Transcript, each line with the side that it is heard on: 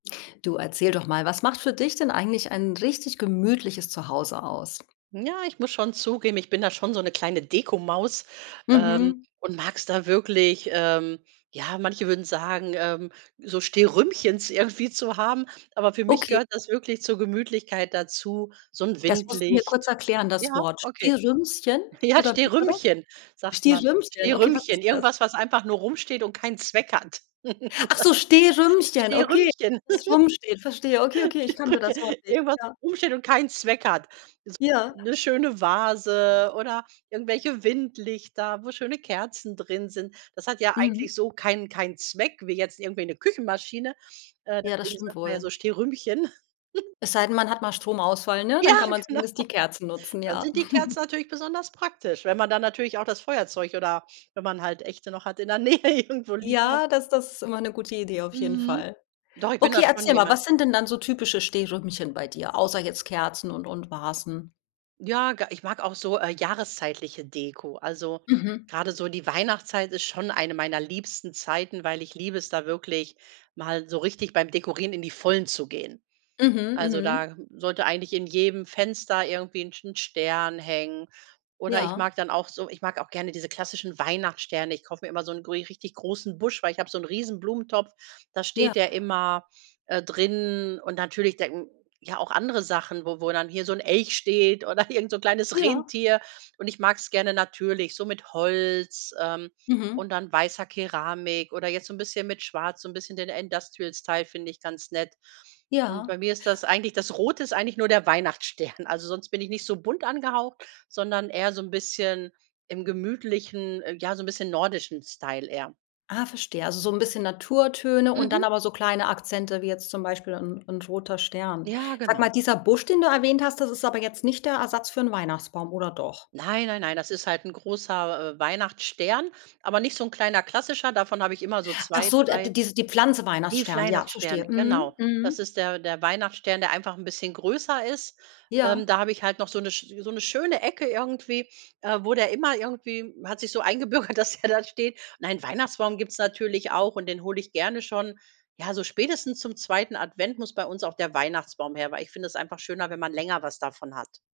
left: Du, erzähl doch mal, was macht für dich denn eigentlich ein richtig gemütliches Zuhause aus?
right: Ja, ich muss schon zugeben, ich bin da schon so 'ne kleine Dekomaus, ähm,
left: Mhm.
right: und mag's da wirklich ähm, ja, manche würden sagen, ähm, so Stehrümchens irgendwie zu haben, aber für mich
left: Okay.
right: gehört das wirklich zur Gemütlichkeit dazu, so 'n
left: Das musst du mir kurz
right: Windlicht
left: erklären,
right: ja,
left: das Wort.
right: okay.
left: Stehrümschen
right: Ja,
left: oder wie war das?
right: Stehrümchen, sagt man
left: Stehrümchen, okay, was
right: Stehrümchen
left: ist das?
right: irgendwas, was einfach nur rumsteht und keinen Zweck hat.
left: Ach so, Stehrümchen, okay,
right: Stehrümchen.
left: das rumsteht, verstehe. Okay, okay, ich kannte
right: Stehrümchen
left: das Wort nicht.
right: irgendwas,
left: Ja.
right: was rumsteht und keinen Zweck hat.
left: Ja.
right: [unintelligible] 'ne schöne Vase oder irgendwelche Windlichter, wo schöne Kerzen drin sind. Das hat ja
left: Mhm.
right: eigentlich so keinen keinen Zweck, wie jetzt irgendwie 'ne Küchenmaschine, äh,
left: Ja, das
right: deswegen
left: stimmt
right: sagt man, ja, so
left: wohl.
right: Stehrümchen.
left: Es sei denn, man hat mal Stromausfall, ne,
right: Ja,
left: dann kann man
right: genau.
left: zumindest die Kerzen nutzen,
right: Dann
left: ja.
right: sind die Kerzen natürlich besonders praktisch, wenn man dann natürlich auch das Feuerzeug oder, wenn man halt Echte noch hat, in der Nähe irgendwo liegen hat.
left: Ja, das das ist immer 'ne gute Idee, auf jeden
right: Mhm.
left: Fall.
right: Doch, ich bin da
left: Okay,
right: schon
left: erzähl mal,
right: jemand
left: was sind denn dann so typische Stehrümchen bei dir, außer jetzt Kerzen und und Vasen?
right: Ja, ga ich mag auch so, äh, jahreszeitliche Deko. Also,
left: Mhm.
right: grade so die Weihnachtszeit ist schon eine meiner liebsten Zeiten, weil ich liebe es, da wirklich mal so richtig beim Dekorieren in die Vollen zu gehen.
left: Mhm.
right: Also,
left: Mhm.
right: da sollte eigentlich in jedem Fenster irgendwie 'n St 'n Stern hängen oder ich
left: Ja.
right: mag dann auch so ich mag auch gerne diese klassischen Weihnachtssterne. Ich kaufe mir immer so 'n gri richtig großen Busch, weil ich habe so 'n riesen Blumentopf, da
left: Ja.
right: steht der immer, äh, drin und natürlich den ja, auch andere Sachen, wo wo dann hier so 'n Elch steht oder irgend so 'n kleines
left: Ja.
right: Rentier. Und ich mag's gerne natürlich, so mit Holz, ähm, und
left: Mhm.
right: dann weißer Keramik oder jetzt so 'n bisschen mit Schwarz so 'n bisschen den Industrial-Style finde ich ganz nett. Und
left: Ja.
right: bei mir ist das eigentlich das Rote ist eigentlich nur der Weihnachtsstern. Also sonst bin ich nicht so bunt angehaucht, sondern eher so 'n bisschen im gemütlichen ähm, ja, so 'n bisschen nordischen Style eher.
left: Ah. Verstehe. Also so 'n bisschen Naturtöne und dann
right: Mhm.
left: aber so kleine Akzente wie jetzt zum Beispiel 'n 'n roter Stern.
right: Ja,
left: Sag mal,
right: genau.
left: dieser Busch, den du erwähnt hast, das ist aber jetzt nicht der Ersatz für 'n Weihnachtsbaum, oder doch?
right: Nein, nein, nein, das ist halt 'n großer, äh, Weihnachtsstern, aber nicht so 'n kleiner klassischer davon habe ich immer so
left: Ach
right: 2,
left: so, äh, d di
right: 3,
left: diese die Pflanze
right: ne, fl
left: Weihnachtsstern, ja,
right: Weihnachtsstern,
left: verstehe. Mhm.
right: genau. Das
left: Mhm.
right: ist der der Weihnachtsstern, der einfach 'n bisschen größer ist. Ähm,
left: Ja.
right: da habe ich halt noch so 'ne sch so 'ne schöne Ecke irgendwie, äh, wo der immer irgendwie hat sich so eingebürgert, dass der da steht. Nein, Weihnachtsbaum gibt's natürlich auch und den hole ich gerne schon ja, so spätestens zum 2. Advent muss bei uns auch der Weihnachtsbaum her, weil ich finde es einfach schöner, wenn man länger was davon hat.